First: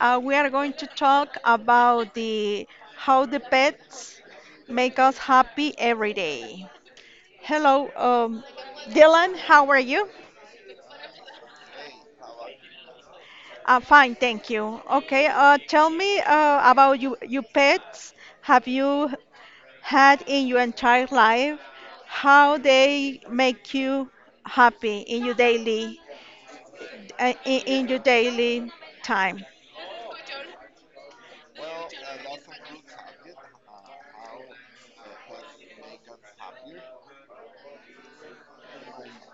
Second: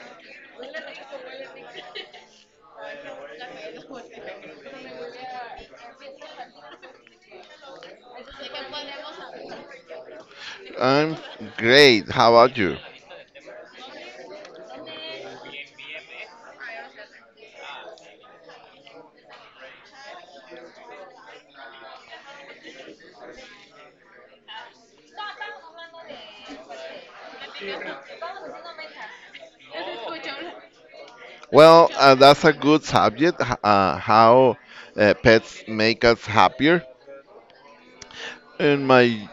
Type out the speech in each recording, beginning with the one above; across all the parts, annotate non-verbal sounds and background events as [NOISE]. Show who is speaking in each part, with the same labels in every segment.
Speaker 1: We are going to talk about the how the pets make us happy every day. Hello, Dylan. How are you?
Speaker 2: I'm great. How about you?
Speaker 1: Fine, thank you. Okay, tell me about you, your pets. Have you had in your entire life how they make you happy in your daily in your daily time?
Speaker 2: Well, that's a good subject. How pets make us happier. In my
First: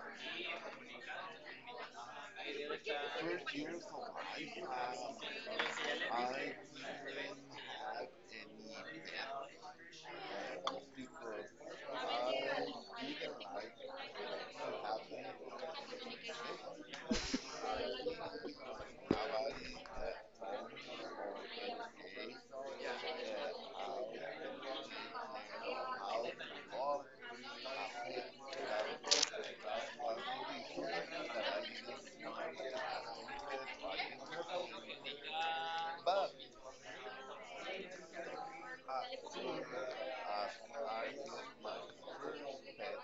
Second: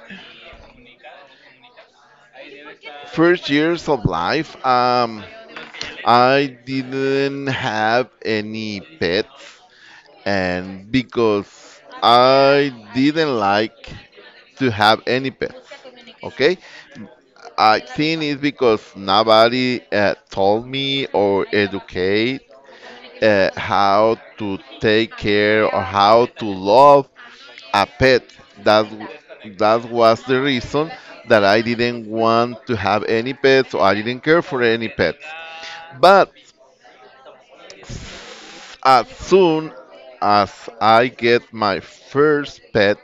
Speaker 2: first years of life, I didn't have any pets, and because I didn't like to have any pets. Okay, I think it's because nobody told me or educate. How to take care or how to love a pet. That that was the reason that I didn't want to have any pets or I didn't care for any pets. But as soon as I get my first pet,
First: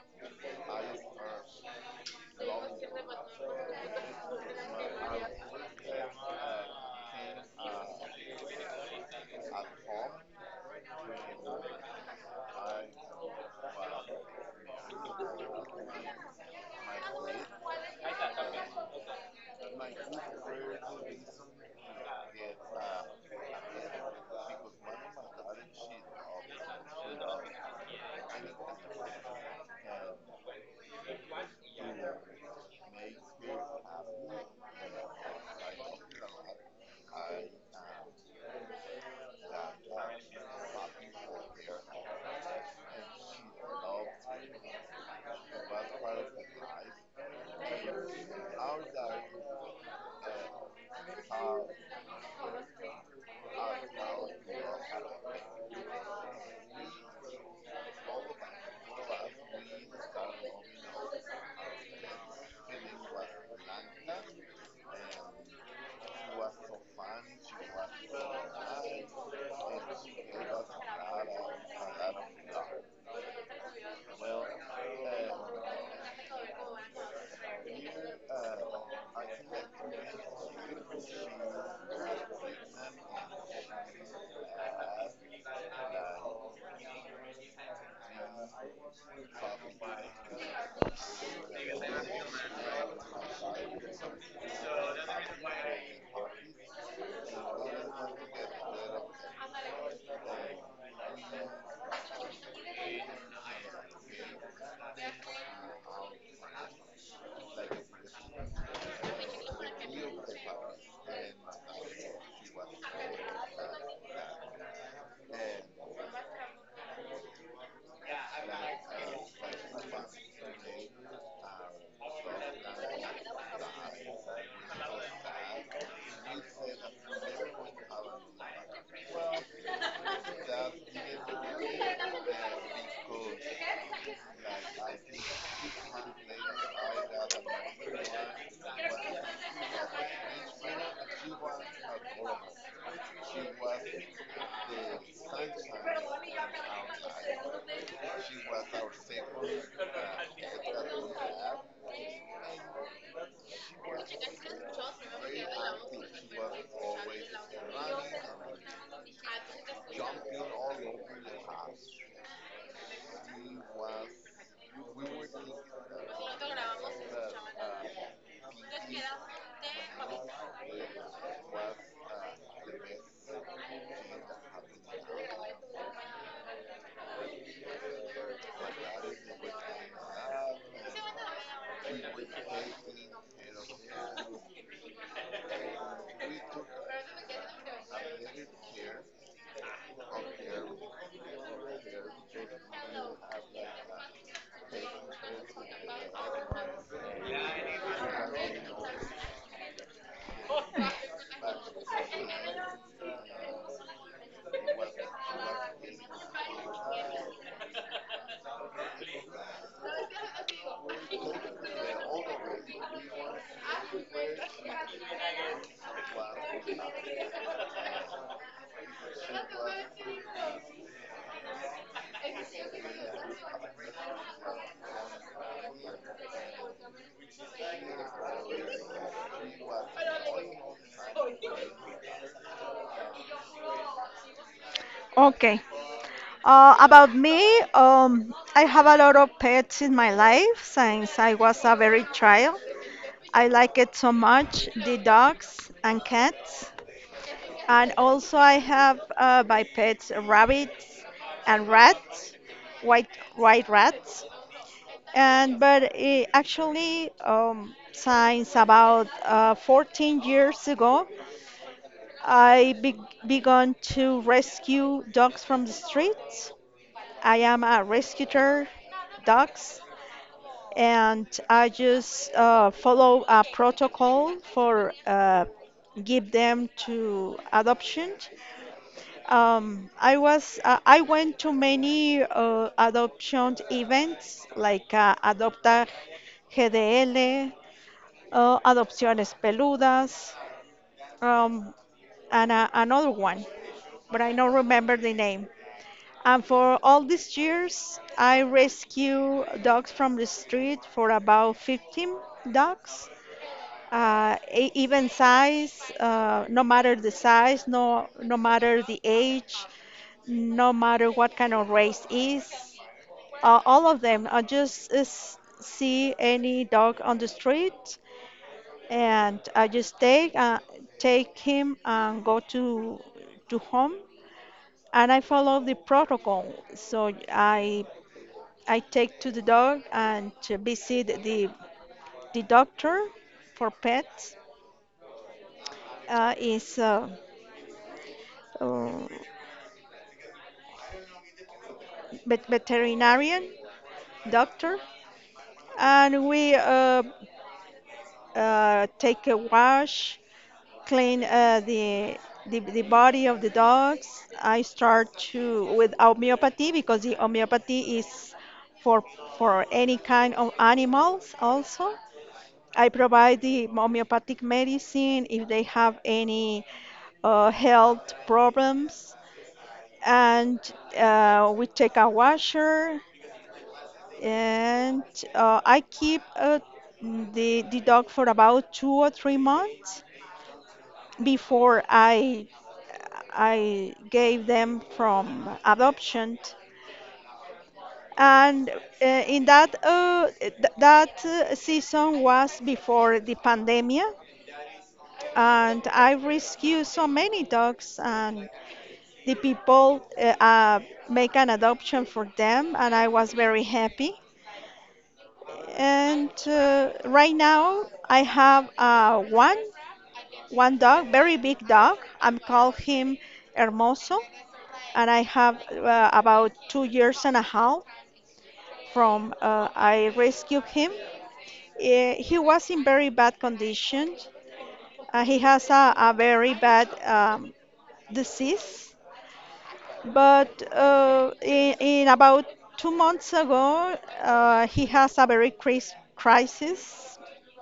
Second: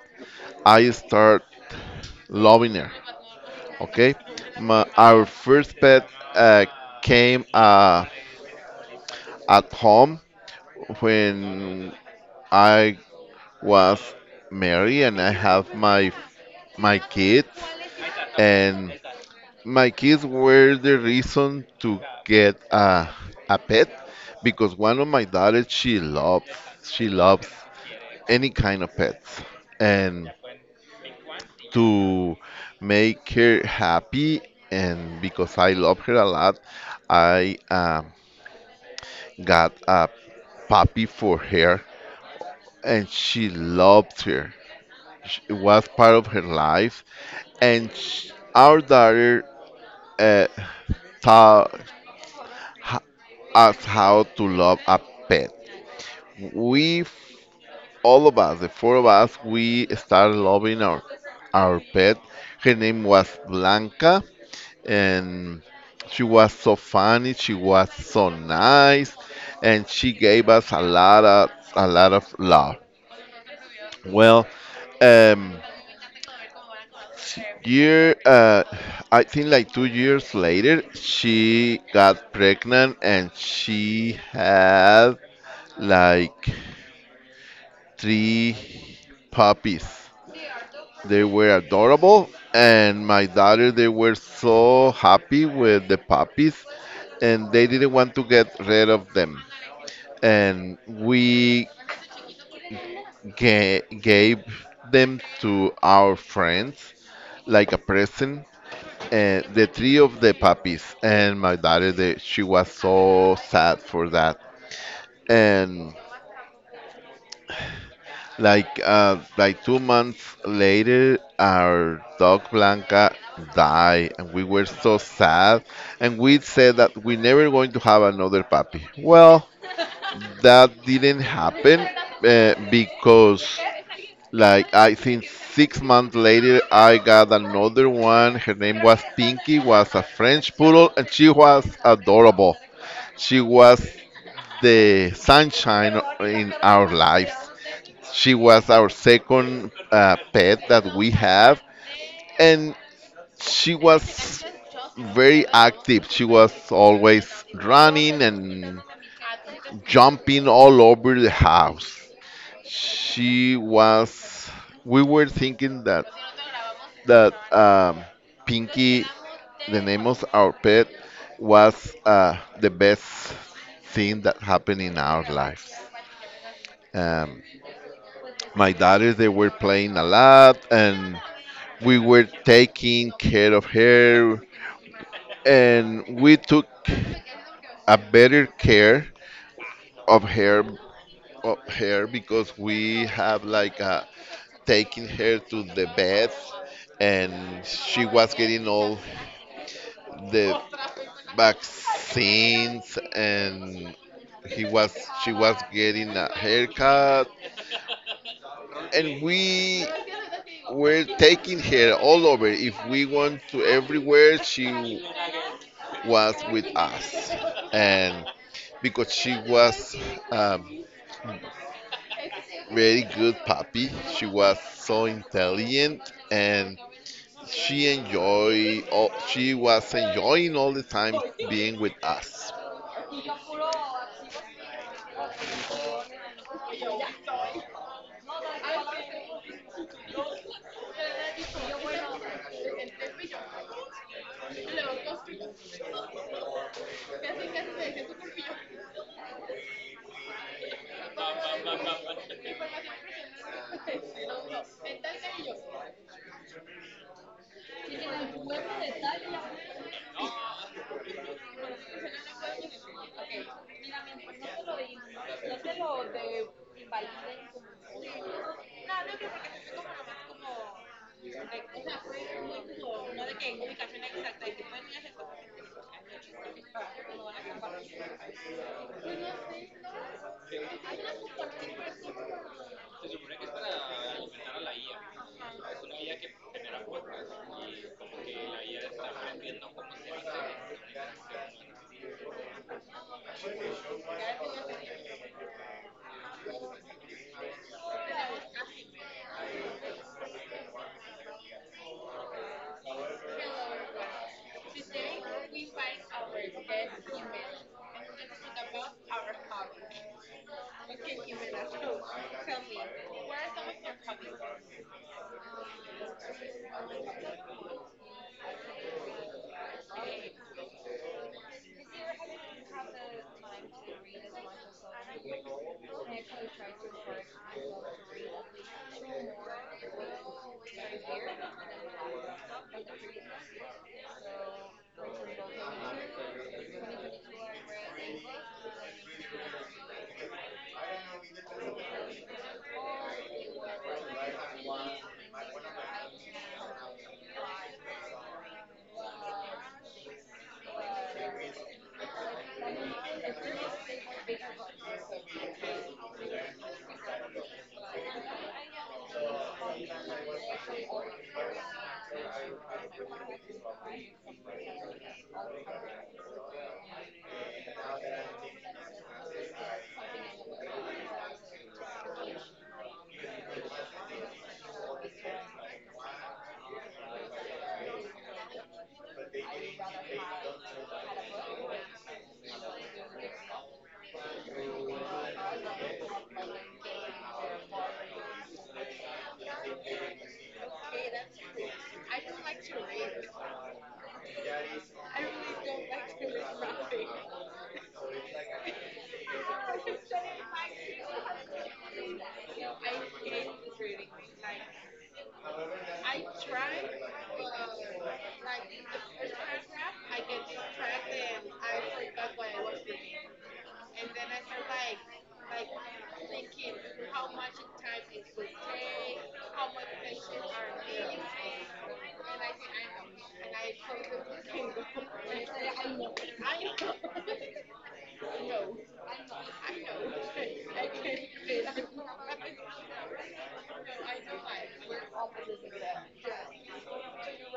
Speaker 2: I start loving her. Okay, my, our first pet uh, came at home when I was married and I have my kids and my kids were the reason to get a pet because one of my daughters she loves any kind of pets and to make her happy and because I love her a lot I got a puppy for her and she loved her it was part of her life, and our daughter uh, taught h- us how to love a pet. We, all of us, the four of us, we started loving our pet. Her name was Blanca, and she was so funny. She was so nice, and she gave us a lot of love. Well, um, year I think like 2 years later she got pregnant and she had like three puppies. They were adorable and my daughter, they, were so happy with the puppies and they didn't want to get rid of them, and we gave them to our friends like a present. And the three of the puppies and my daughter, they, she was so sad for that. And like 2 months later, our dog Blanca died, and we were so sad. And we said that we never going to have another puppy. Well, that didn't happen because like I think 6 months later, I got another one. Her name was Pinky, was a French poodle, and she was adorable. She was the sunshine in our lives. She was our second pet that we have, and she was very active. She was always running and jumping all over the house. She was. We were thinking that that um, Pinky, the name of our pet, was the best thing that happened in our lives. Um, my daughters, they were playing a lot, and we were taking care of her, and we took a better care of her of her because we have like taking her to the bed and she was getting all the vaccines and he was she was getting a haircut and we were taking her all over. If we went to everywhere she was with us, and because she was um, very good puppy. She was so intelligent and she was enjoying all the time being with us.
Speaker 1: Okay. About me, I have a lot of pets in my life since I was a very child. I like it so much, the dogs and cats. And also I have my pets rabbits and rats, white white rats. And but actually, since about 14 years ago, I be began to rescue dogs from the streets. I am a rescuer dogs, and I just follow a protocol for give them to adoption. I was I went to many adoption events like Adopta GDL, Adopciones Peludas, um, and another one, but I don't remember the name. And for all these years, I rescue dogs from the street for about 15 dogs, even size, matter the size, no, no matter the age, no matter what kind of race is. All of them, I just see any dog on the street and I just take, take him and go to home and I follow the protocol. I take to the dog and to visit the doctor for pets. Is a uh, uh, veterinarian doctor, and we take a wash, clean the body of the dogs. I start to with homeopathy because the homeopathy is for for any kind of animals also I provide the homeopathic medicine if they have any health problems. And we take a washer, and I keep the dog for about two or three months before I gave them from adoption. And that season was before the pandemic and I rescue so many dogs, and the people make an adoption for them, and I was very happy. And right now I have one dog, very big dog. I'm call him Hermoso, and I have about two years and a half from I rescued him. He was in very bad condition. He has a very bad disease. But in about two months ago, he has a very crisis,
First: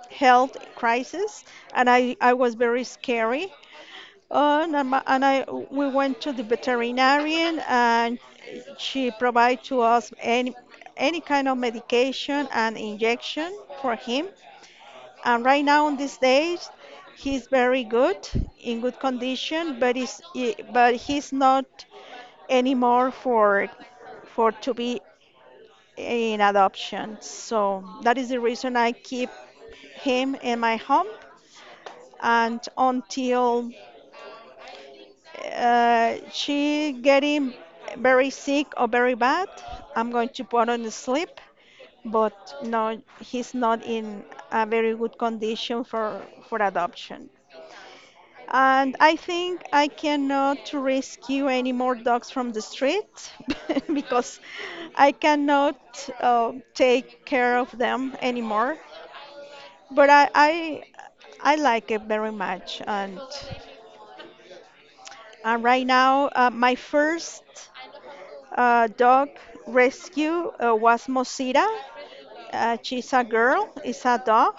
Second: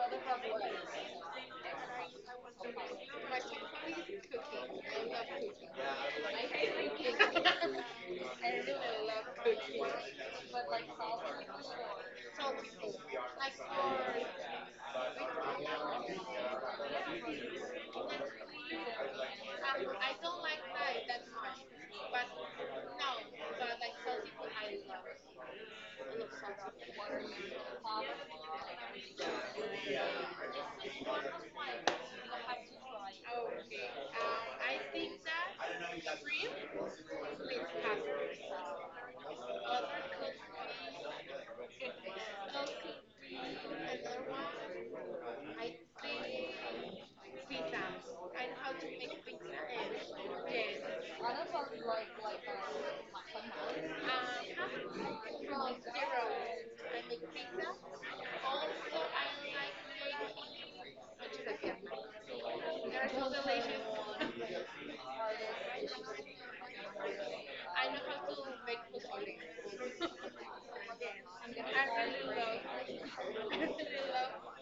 Speaker 1: health crisis, and I was very scary. And I we went to the veterinarian, and she provided to us any kind of medication and injection for him. And right now, on these days, he's very good, in good condition, but he's not anymore for to be in adoption. So that is the reason I keep him in my home and until she getting very sick or very bad, I'm going to put on sleep. But no, he's not in a very good condition for adoption. And I think I cannot rescue any more dogs from the street [LAUGHS] because I cannot take care of them anymore. But I like it very much. And right now, my first dog rescue was Mosira. She's a girl, it's a dog.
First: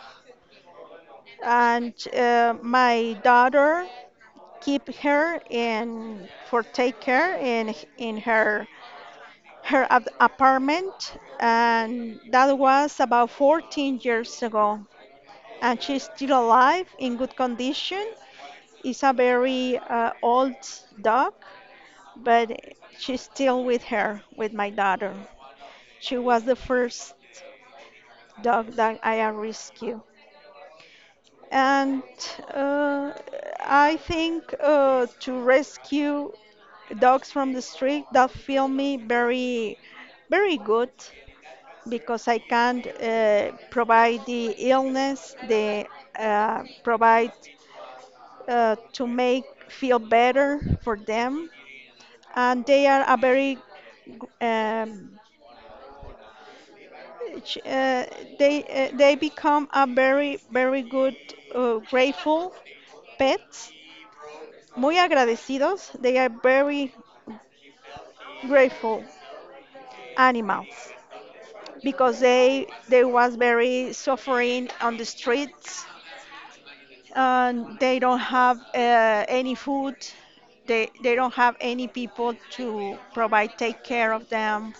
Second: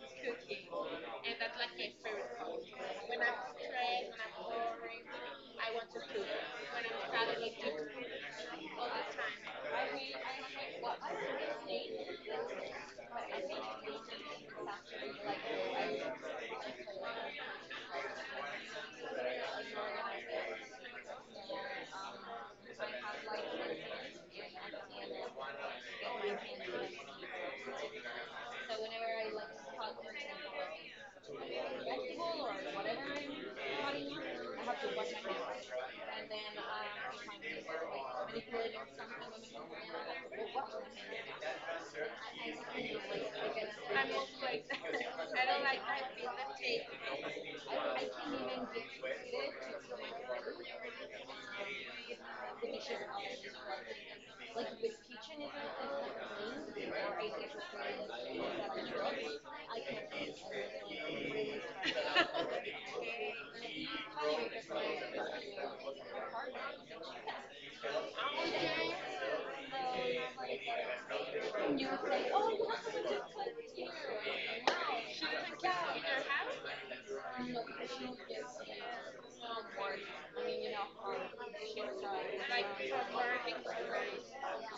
Speaker 1: And my daughter keep her and for take care in her apartment, and that was about 14 years ago, and she's still alive in good condition. It's a very old dog, but she's still with my daughter. She was the first dog that I have rescued. And uh, I think to rescue dogs from the street, that feel me very, very good because I can provide the illness, the provide to make feel better for them, and they are a very um, ch- uh, they become a very very good grateful pets muy agradecidos. They are very grateful animals because they was very suffering on the streets. And they don't have any food. They don't have any people to provide take care of them.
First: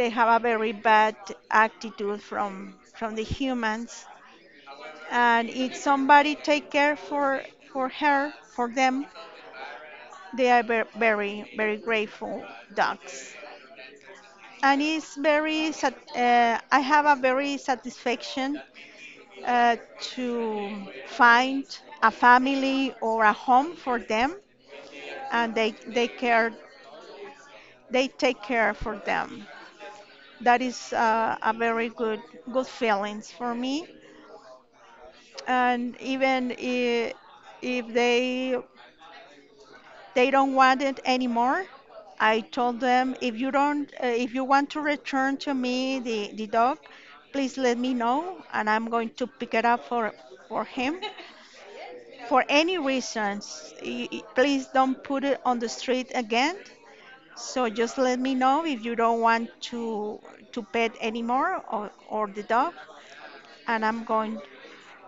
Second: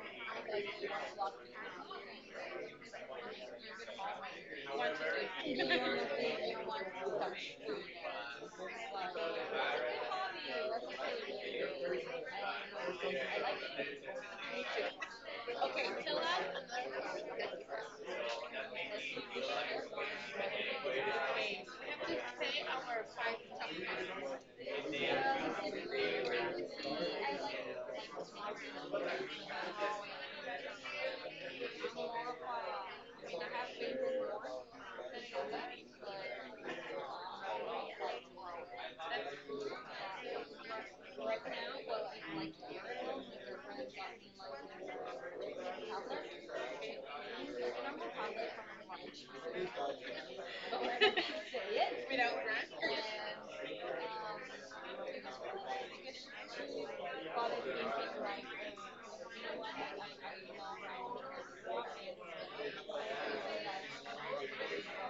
Speaker 1: They have a very bad attitude from the humans. And if somebody take care for her for them, they are very very grateful dogs. And it's very I have a very satisfaction to find a family or a home for them, and they care, they take care for them. That is a very good good feelings for me, and even if they they don't want it anymore. I told them, if you don't, if you want to return to me the dog, please let me know and I'm going to pick it up for him. For any reasons, please don't put it on the street again. So just let me know if you don't want to pet anymore or the dog, and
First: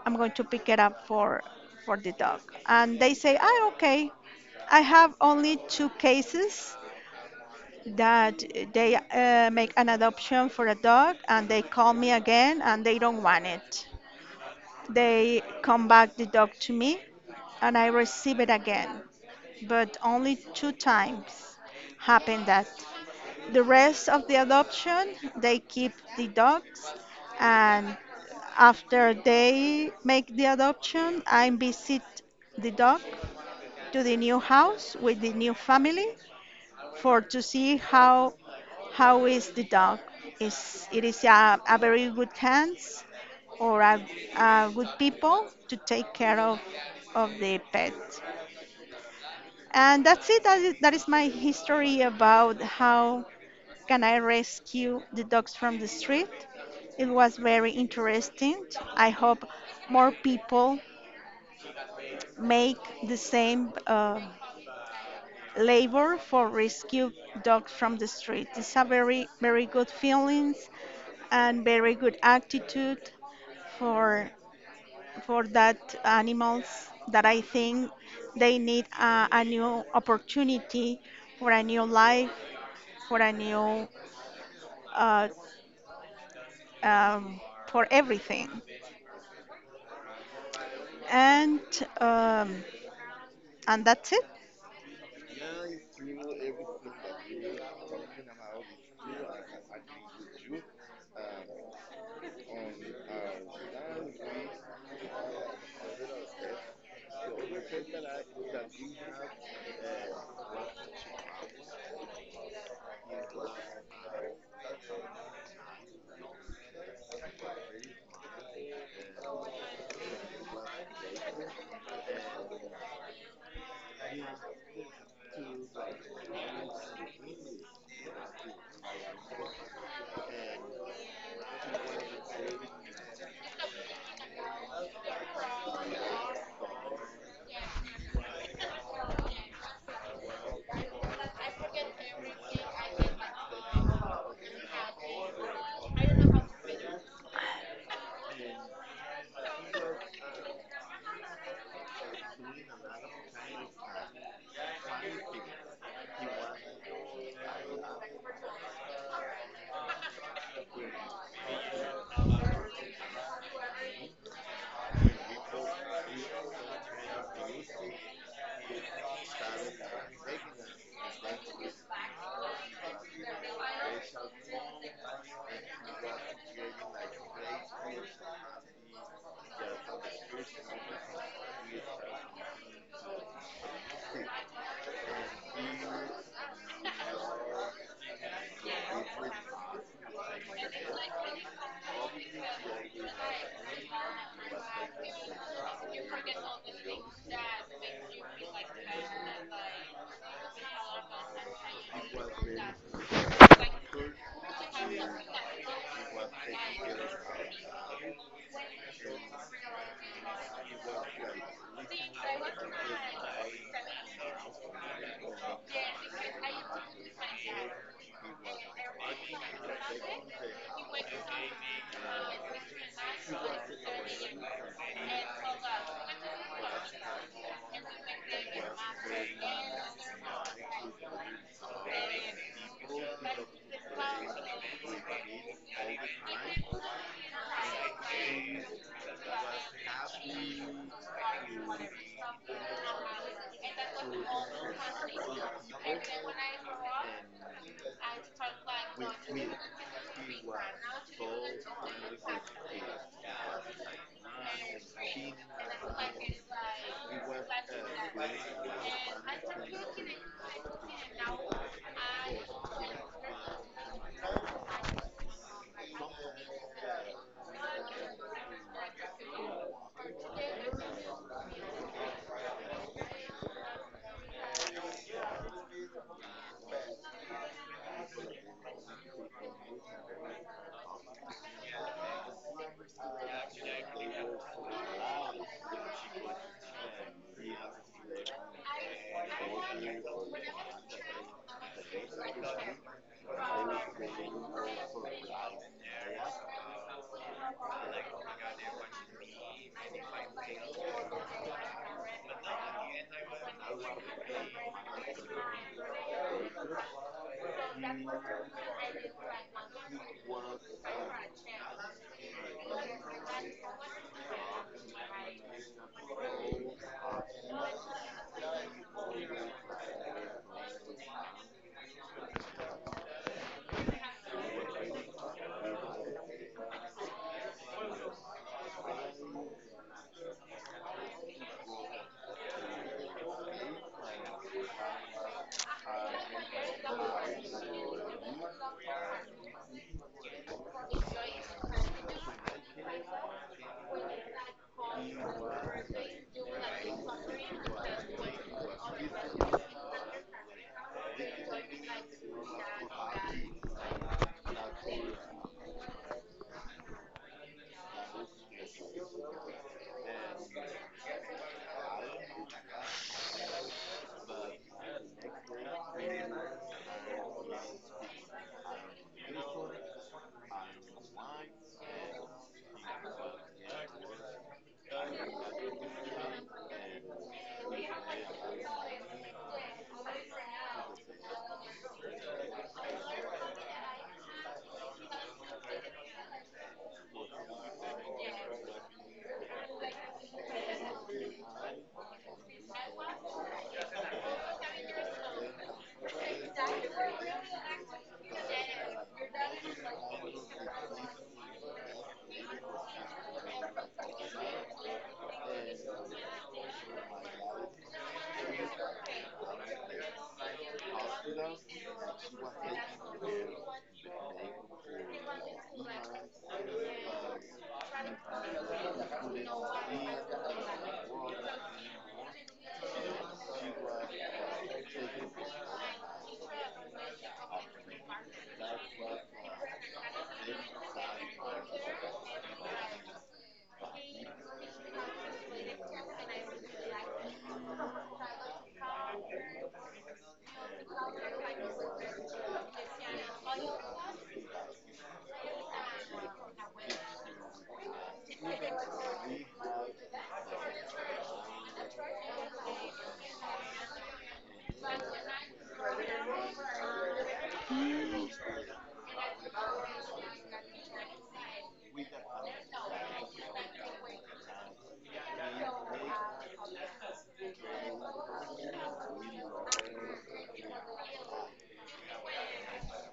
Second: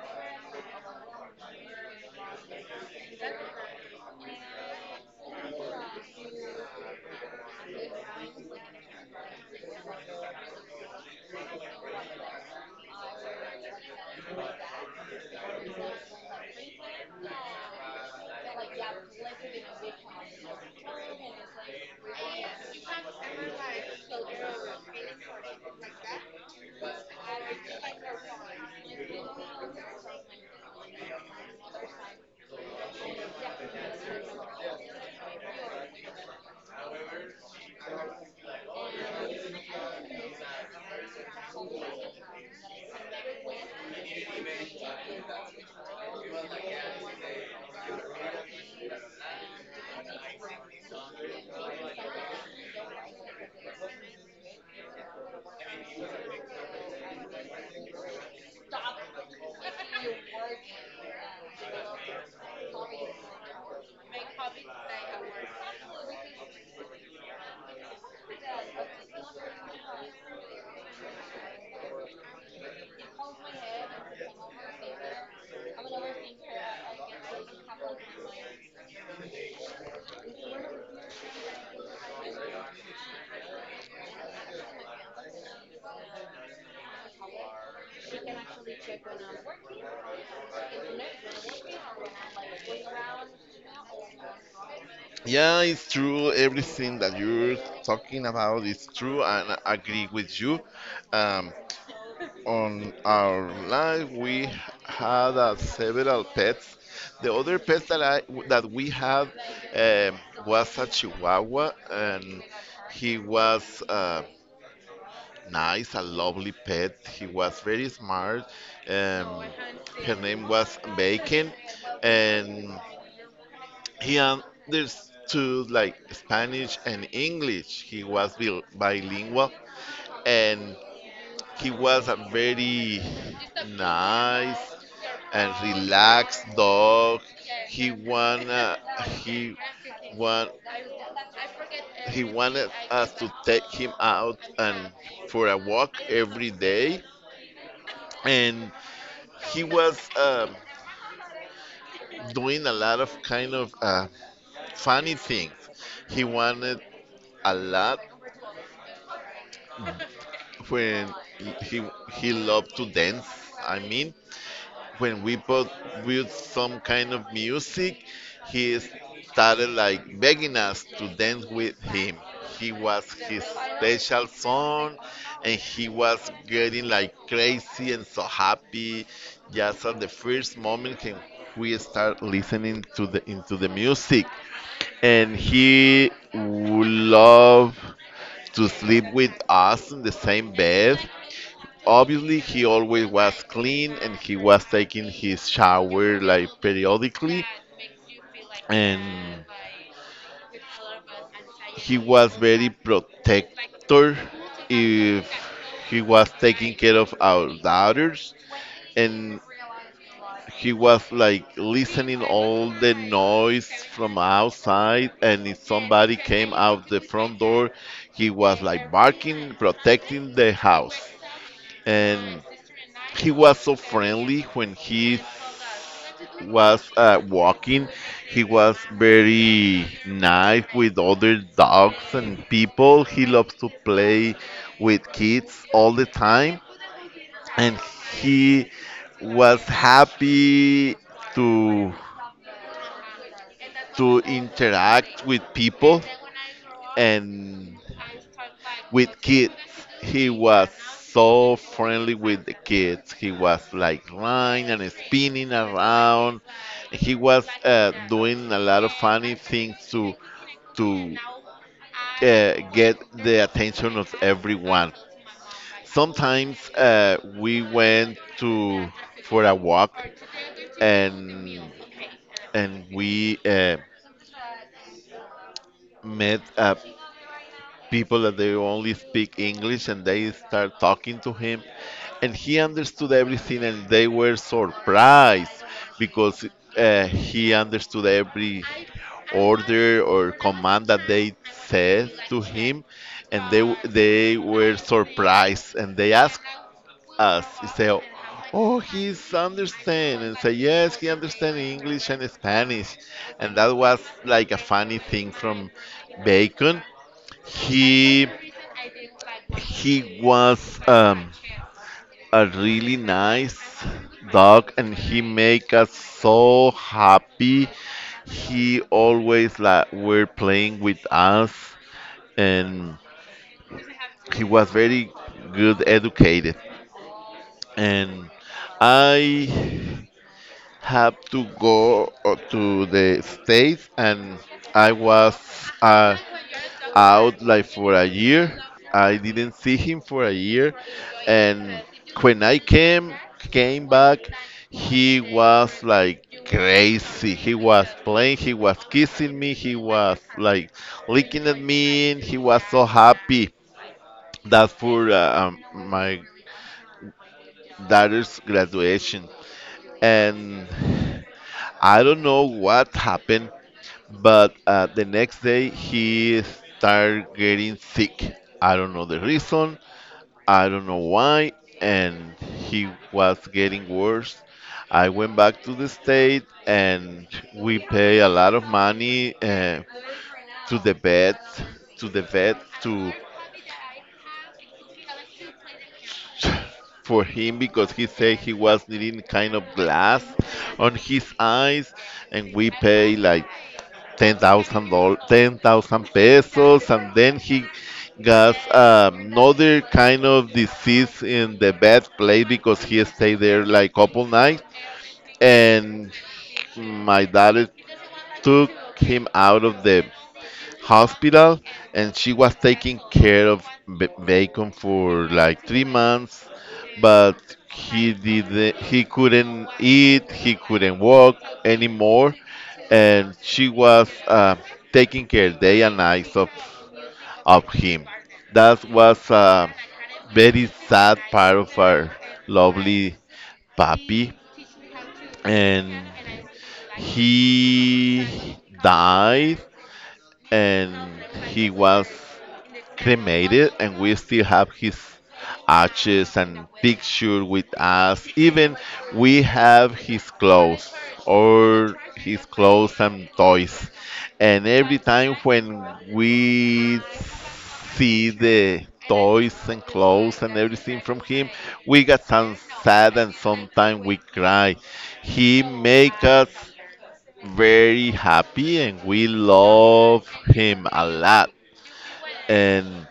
Speaker 1: I'm going to pick it up for the dog. And they say, ah, okay. I have only two cases that they make an adoption for a dog and they call me again and they don't want it. They come back the dog to me and I receive it again. But only two times happened that. The rest of the adoption, they keep the dogs and after they make the adoption, I visit the dog to the new house with the new family for to see how is the dog. Is a very good hands or a good people to take care of the pet. And that's it. That is my history about how can I rescue the dogs from the street. It was very interesting. I hope more people make the same labor for rescue dogs from the street. It's a very, very good feeling and very good attitude for that animals that I think they need a new opportunity for a new life for a new uh, um, for everything and um, and that's it.
Speaker 2: Yeah, it's true. Everything that you're talking about is true, and I agree with you. Um, on our life, we had several pets. The other pet that we had um was a Chihuahua, and he was nice, a lovely pet. He was very smart. Um, Her name was Bacon, and he understood like Spanish and English. He was bilingual, and he was a very nice and relax, dog. He wanna he want he wanted us to take him out and for a walk every day, and he was doing a lot of kind of funny things. He wanted a lot when he he loved to dance. I mean, when we both with some kind of music, he started like begging us to dance with him. He was his special son, and he was getting like crazy and so happy. Just at the first moment when we start listening to the into the music, and he would love to sleep with us in the same bed. Obviously he always was clean and he was taking his shower like periodically, and he was very protector. If He was taking care of our daughters, and he was like listening all the noise from outside, and if somebody came out the front door he was like barking, protecting the house. And he was so friendly when he was walking. He was very nice with other dogs and people. He loves to play with kids all the time, and he was happy to to interact with people and with kids. He was so friendly with the kids. He was like running and spinning around. He was doing a lot of funny things to get the attention of everyone. Sometimes we went to for a walk and we met people that they only speak English and they start talking to him and he understood everything and they were surprised because he understood every order or command that they said to him, and they were surprised and they asked us and say, oh, oh, he's understand and say, yes, he understand English and Spanish. And that was like a funny thing from Bacon. He he was a really nice dog and he make us so happy. He always like were playing with us, and he was very good educated. And I have to go to the States, and I was uh, out like for a year. I didn't see him for a year, and when I came back, he was like crazy. He was playing, he was kissing me, he was like licking at me, and he was so happy. That's for my daughter's graduation, and I don't know what happened, but the next day he started getting sick. I don't know the reason. I don't know why, and he was getting worse. I went back to the state, and we pay a lot of money to the vet, to the vet to for him because he said he was needing kind of glass on his eyes, and we pay like $10,000, 10,000 pesos, and then he got another kind of disease in the bed place because he stayed there like couple nights, and my dad took him out of the hospital and she was taking care of Bacon for like 3 months, but he couldn't eat, he couldn't walk anymore, and she was taking care day and night of him. That was a very sad part of our lovely papi, and he died and he was cremated and we still have his ashes and picture with us. Even we have his clothes and toys, and every time when we see the toys and clothes and everything from him we got some sad and sometimes we cry. He make us very happy and we love him a lot. And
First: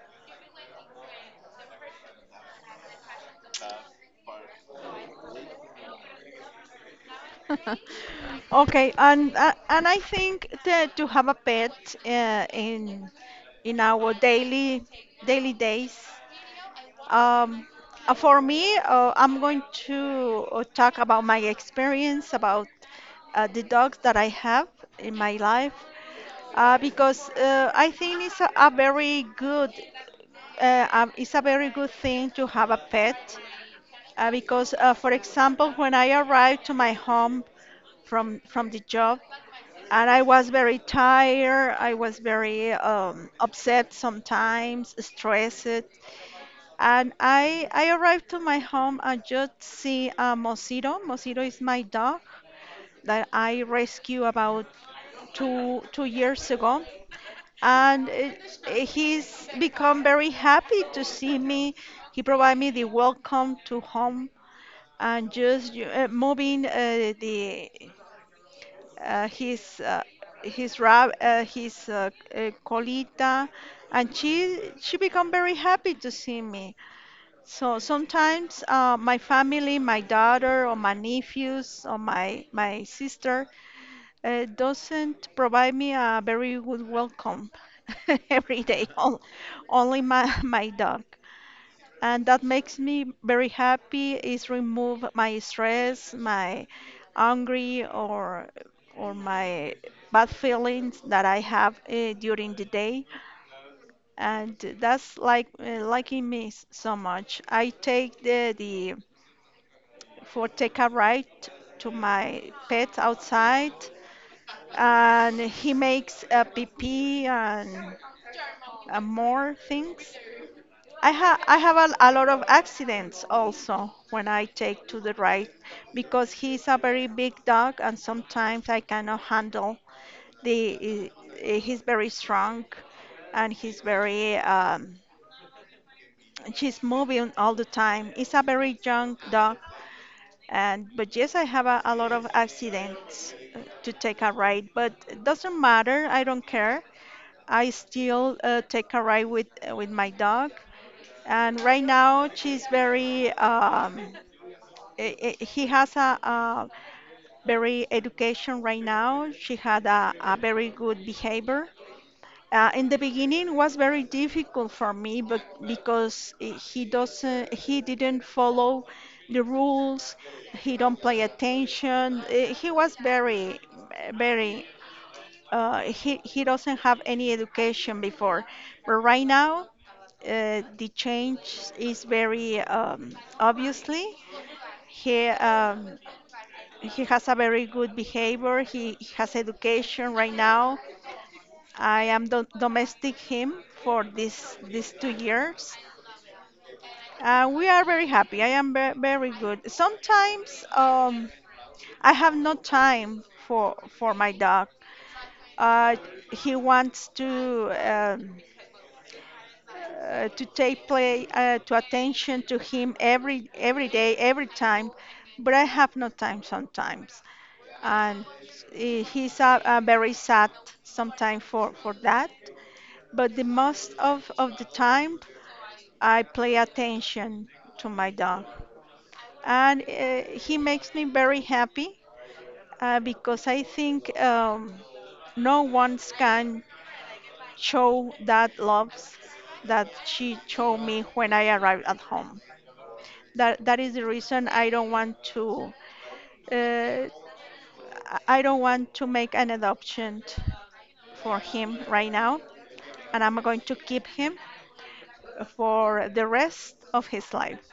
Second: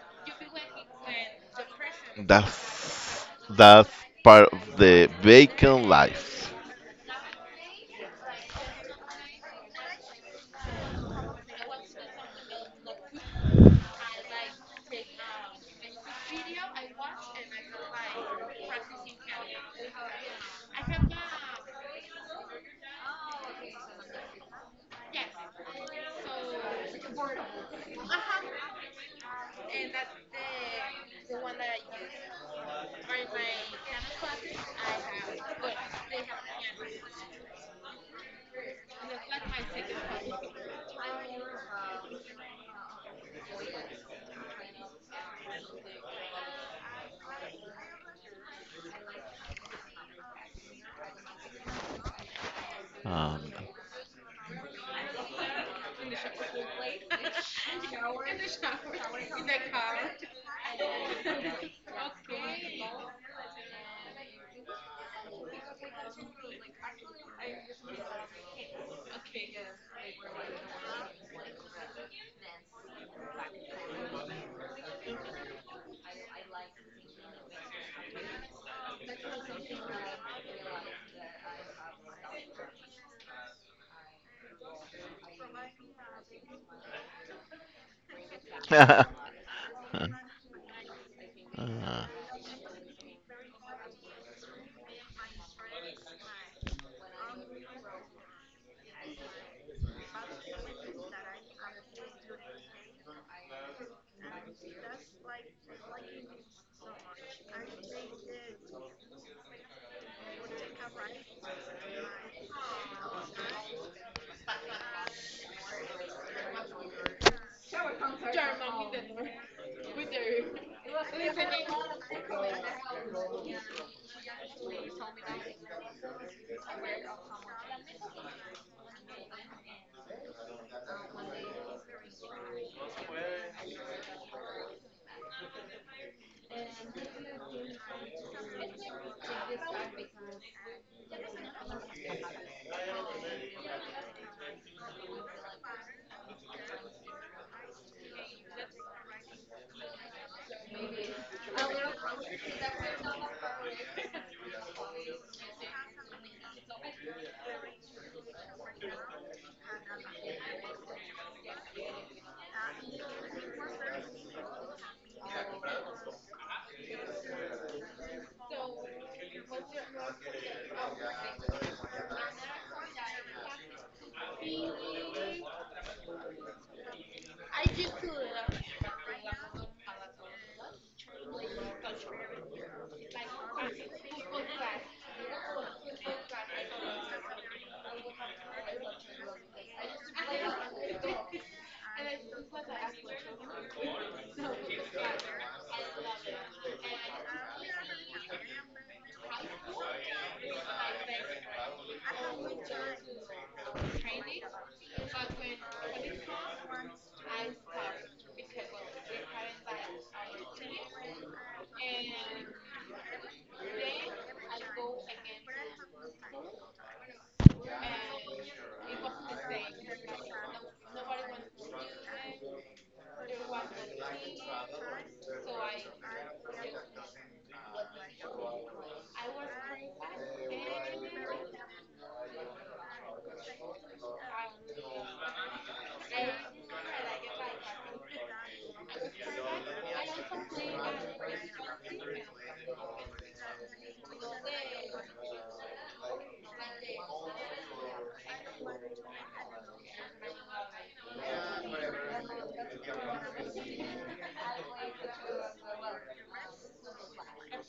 Speaker 2: that's part of the Bacon life.
Speaker 1: [LAUGHS] Okay, and I think that to have a pet in our daily daily days. Um, for me, I'm going to talk about my experience about the dogs that I have in my life because I think it's a very good it's a very good thing to have a pet because for example, when I arrived to my home from the job, and I was very tired, I was very upset, sometimes stressed, and I arrived to my home and just see Mosito. Mosito is my dog that
Speaker 2: Um,
Speaker 1: I rescued about two two years ago, and he's become very happy to see me. He provided me the welcome to home and just moving the uh, his uh, his rab his colita, and she become very happy to see me. So sometimes my family, my daughter or my nephews or my sister doesn't provide me a very good welcome [LAUGHS] every
Speaker 2: [LAUGHS]
Speaker 1: day.
Speaker 2: uh,
Speaker 1: On- only my dog, and that makes me very happy. Is remove my stress, my angry or my bad feelings that I have during the day, and that's like liking me so much. I take the for take a ride to my pet outside, and he makes a pee and more things. I have a lot of accidents also when I take to the ride, because he's a very big dog and sometimes I cannot handle the he's very strong, and he's very she's moving all the time. He's a very young dog. And but yes, I have a lot of accidents to take a ride, but it doesn't matter. I don't care. I still take a ride with my dog, and right now she's very. I He has a very education right now. She had a very good behavior. In the beginning was very difficult for me, but because he doesn't, he didn't follow the rules, he don't pay attention. He was very, very. He he doesn't have any education before, but right now, the change is very obviously. He um, he has a very good behavior. He has education right now. I am do domestic him for this these two years. We are very happy. I am very good. Sometimes I have no time for my dog. Uh, he wants to take play to attention to him every day, every time, but I have no time sometimes, and he's very sad sometimes for that. But the most of the time I pay attention to my dog, and he makes me very happy because I think no one can show that love that she showed me when I arrived at home. That is the reason I don't want to uh, make an adoption for him right now, and I'm going to keep him for the rest of his life.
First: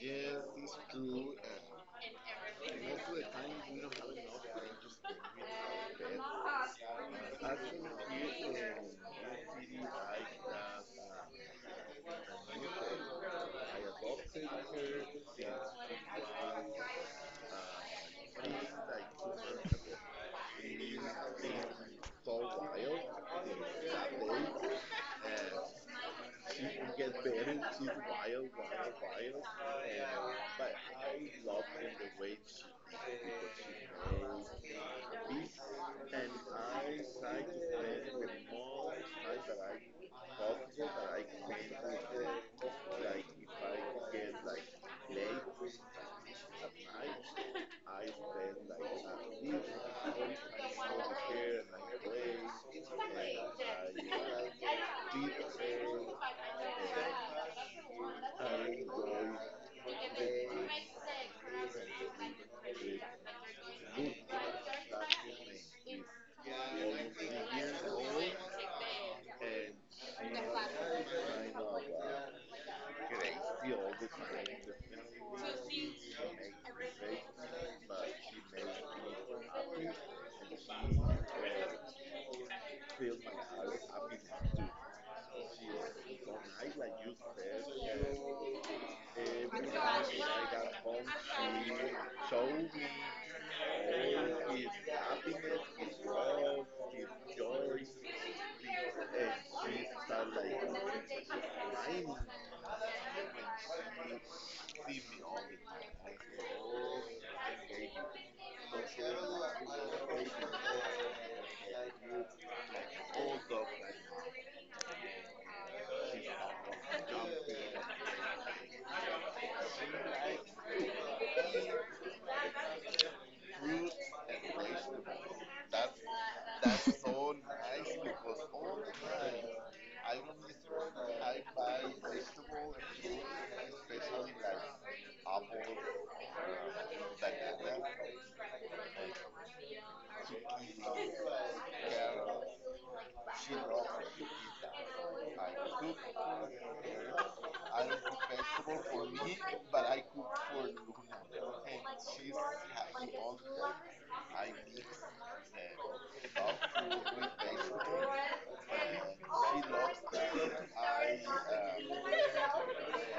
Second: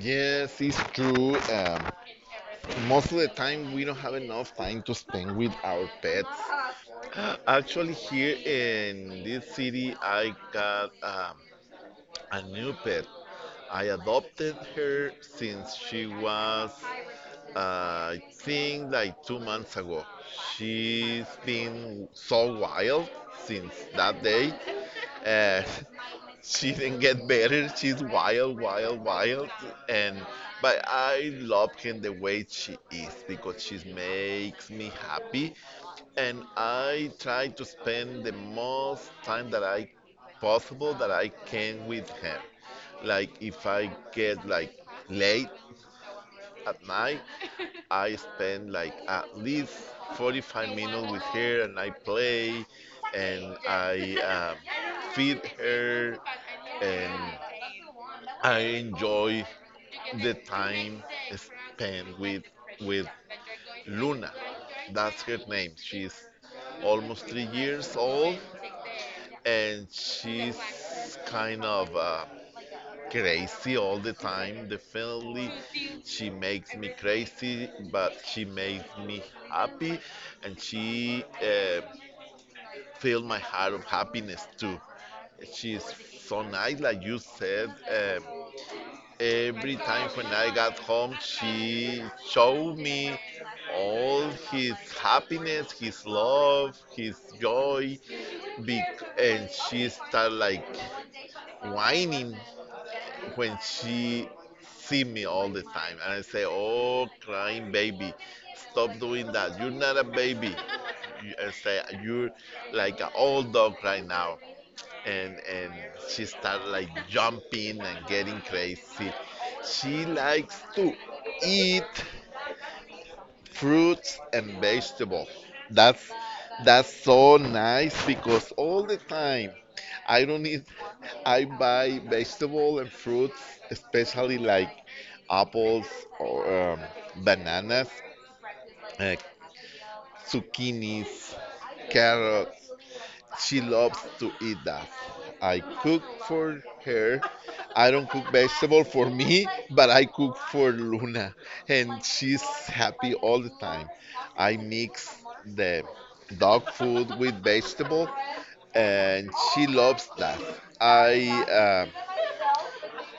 Speaker 2: yes, it's true. Most of the time, we don't have enough time to spend with our pets. Actually, here in this city, I got a new pet. I adopted her since she was, I think, like 2 months ago. She's been so wild since that day. Uh, [LAUGHS] she didn't get better. She's wild, wild, wild, and but I love her the way she is because she makes me happy and I try to spend the most time that I possible that I can with him. Like if I get like late at night, I spend like at least 45 minutes with her and I play and I feed her and I enjoy the time spent with Luna. That's her name. She's almost 3 years old and she's kind of crazy all the time. The family, she makes me crazy, but she makes me happy, and she filled my heart of happiness too. She's so nice, like you said. Every time when I got home, she showed me all his happiness, his love, his joy, be- and she started like whining when she see me all the time, and I say oh crying baby, stop doing that, you're not a baby. I say you're like an old dog right now, and she start like jumping and getting crazy. She likes to eat fruits and vegetables. That's that's so nice because all the time
Speaker 1: [LAUGHS]
Speaker 2: I don't eat. I buy vegetable and fruits, especially like apples or bananas, uh, zucchinis, carrots. She loves to eat that. I cook for her. I don't cook vegetable for me, but I cook for Luna, and she's happy all the time. I mix the dog food with vegetable, and she loves that. I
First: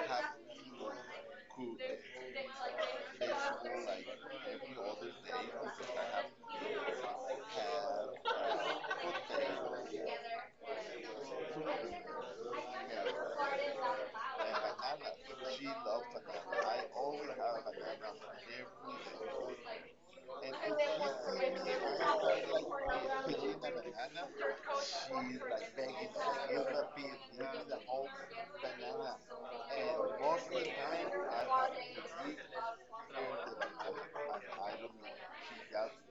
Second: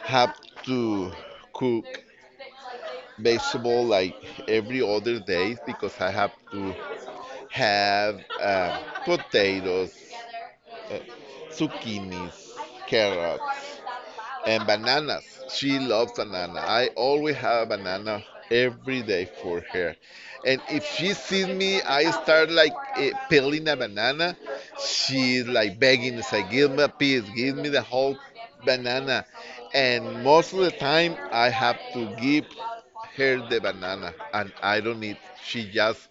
Speaker 2: have to cook vegetable like every other day because I have to have potatoes, uh, zucchinis, carrots, and bananas. She loves banana. I always have a banana every day for her. And if she sees me, I start like peeling a banana. She's like begging, say, give me a piece, give me the whole banana. And most of the time, I have to give her the banana, and I don't eat. She just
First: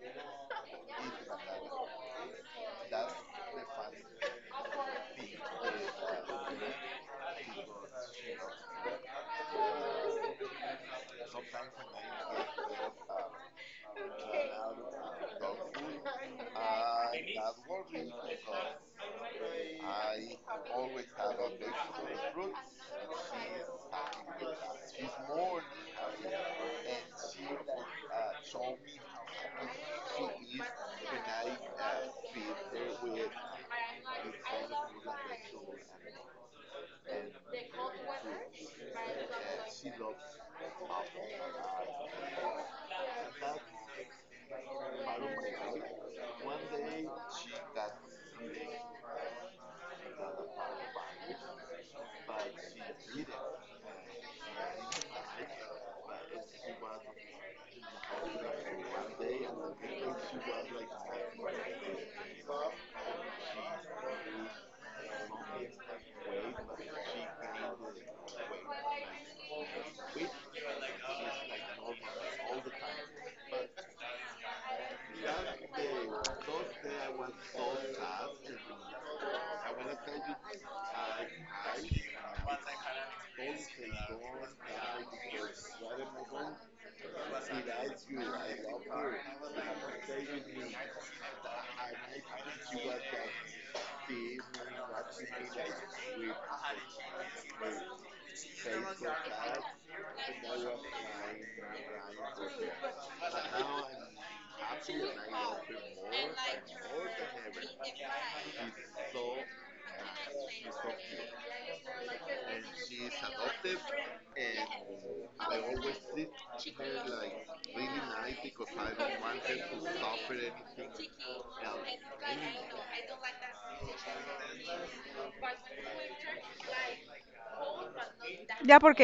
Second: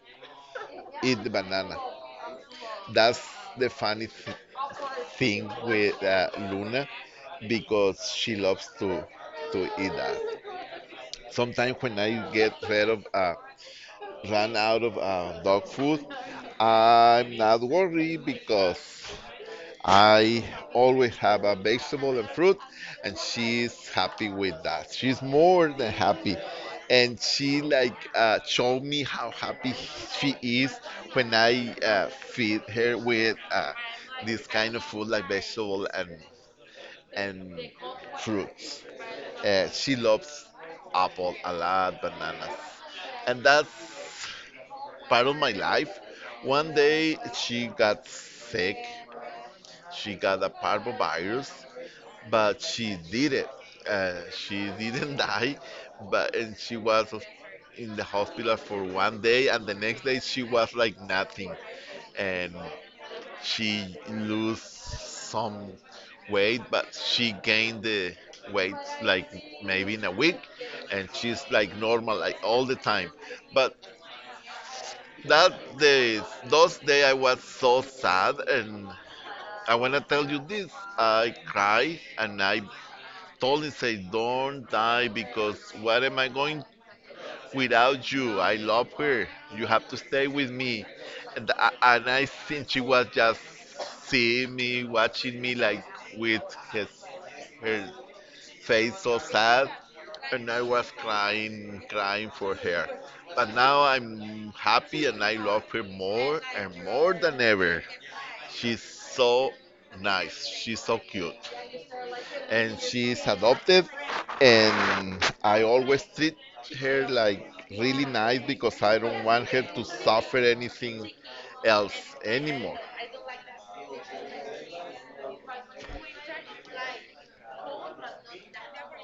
Speaker 2: eat the banana. That's the thing with Luna because she loves to eat that. Sometimes when I get rid of run out of dog food, I'm not worried because I always have a vegetable and fruit, and she's happy with that. She's more than happy, and she like showed me how happy she is when I feed her with this kind of food like vegetable and and fruits. She loves apple a lot, bananas, and that's part of my life. One day she got sick. She got a parvovirus, but she did it. She didn't [LAUGHS] die, but and she was in the hospital for 1 day, and the next day she was like nothing, and she lose some weight, but she gained the weight like maybe in a week, and she's like normal like all the time. But that day, those day I was so sad, and I wanna tell you this. I cried and I told him, say, don't die because what am I going without you. I love her. You have to stay with me. And I think she was just seeing me, watching me like with his her face so sad, and I was crying, crying for her. But now I'm happy and I love her more and more than ever. She's so nice. She's so cute and she's adopted and I always treat her like really nice because I don't want her to suffer anything else anymore.
Speaker 1: Ya porque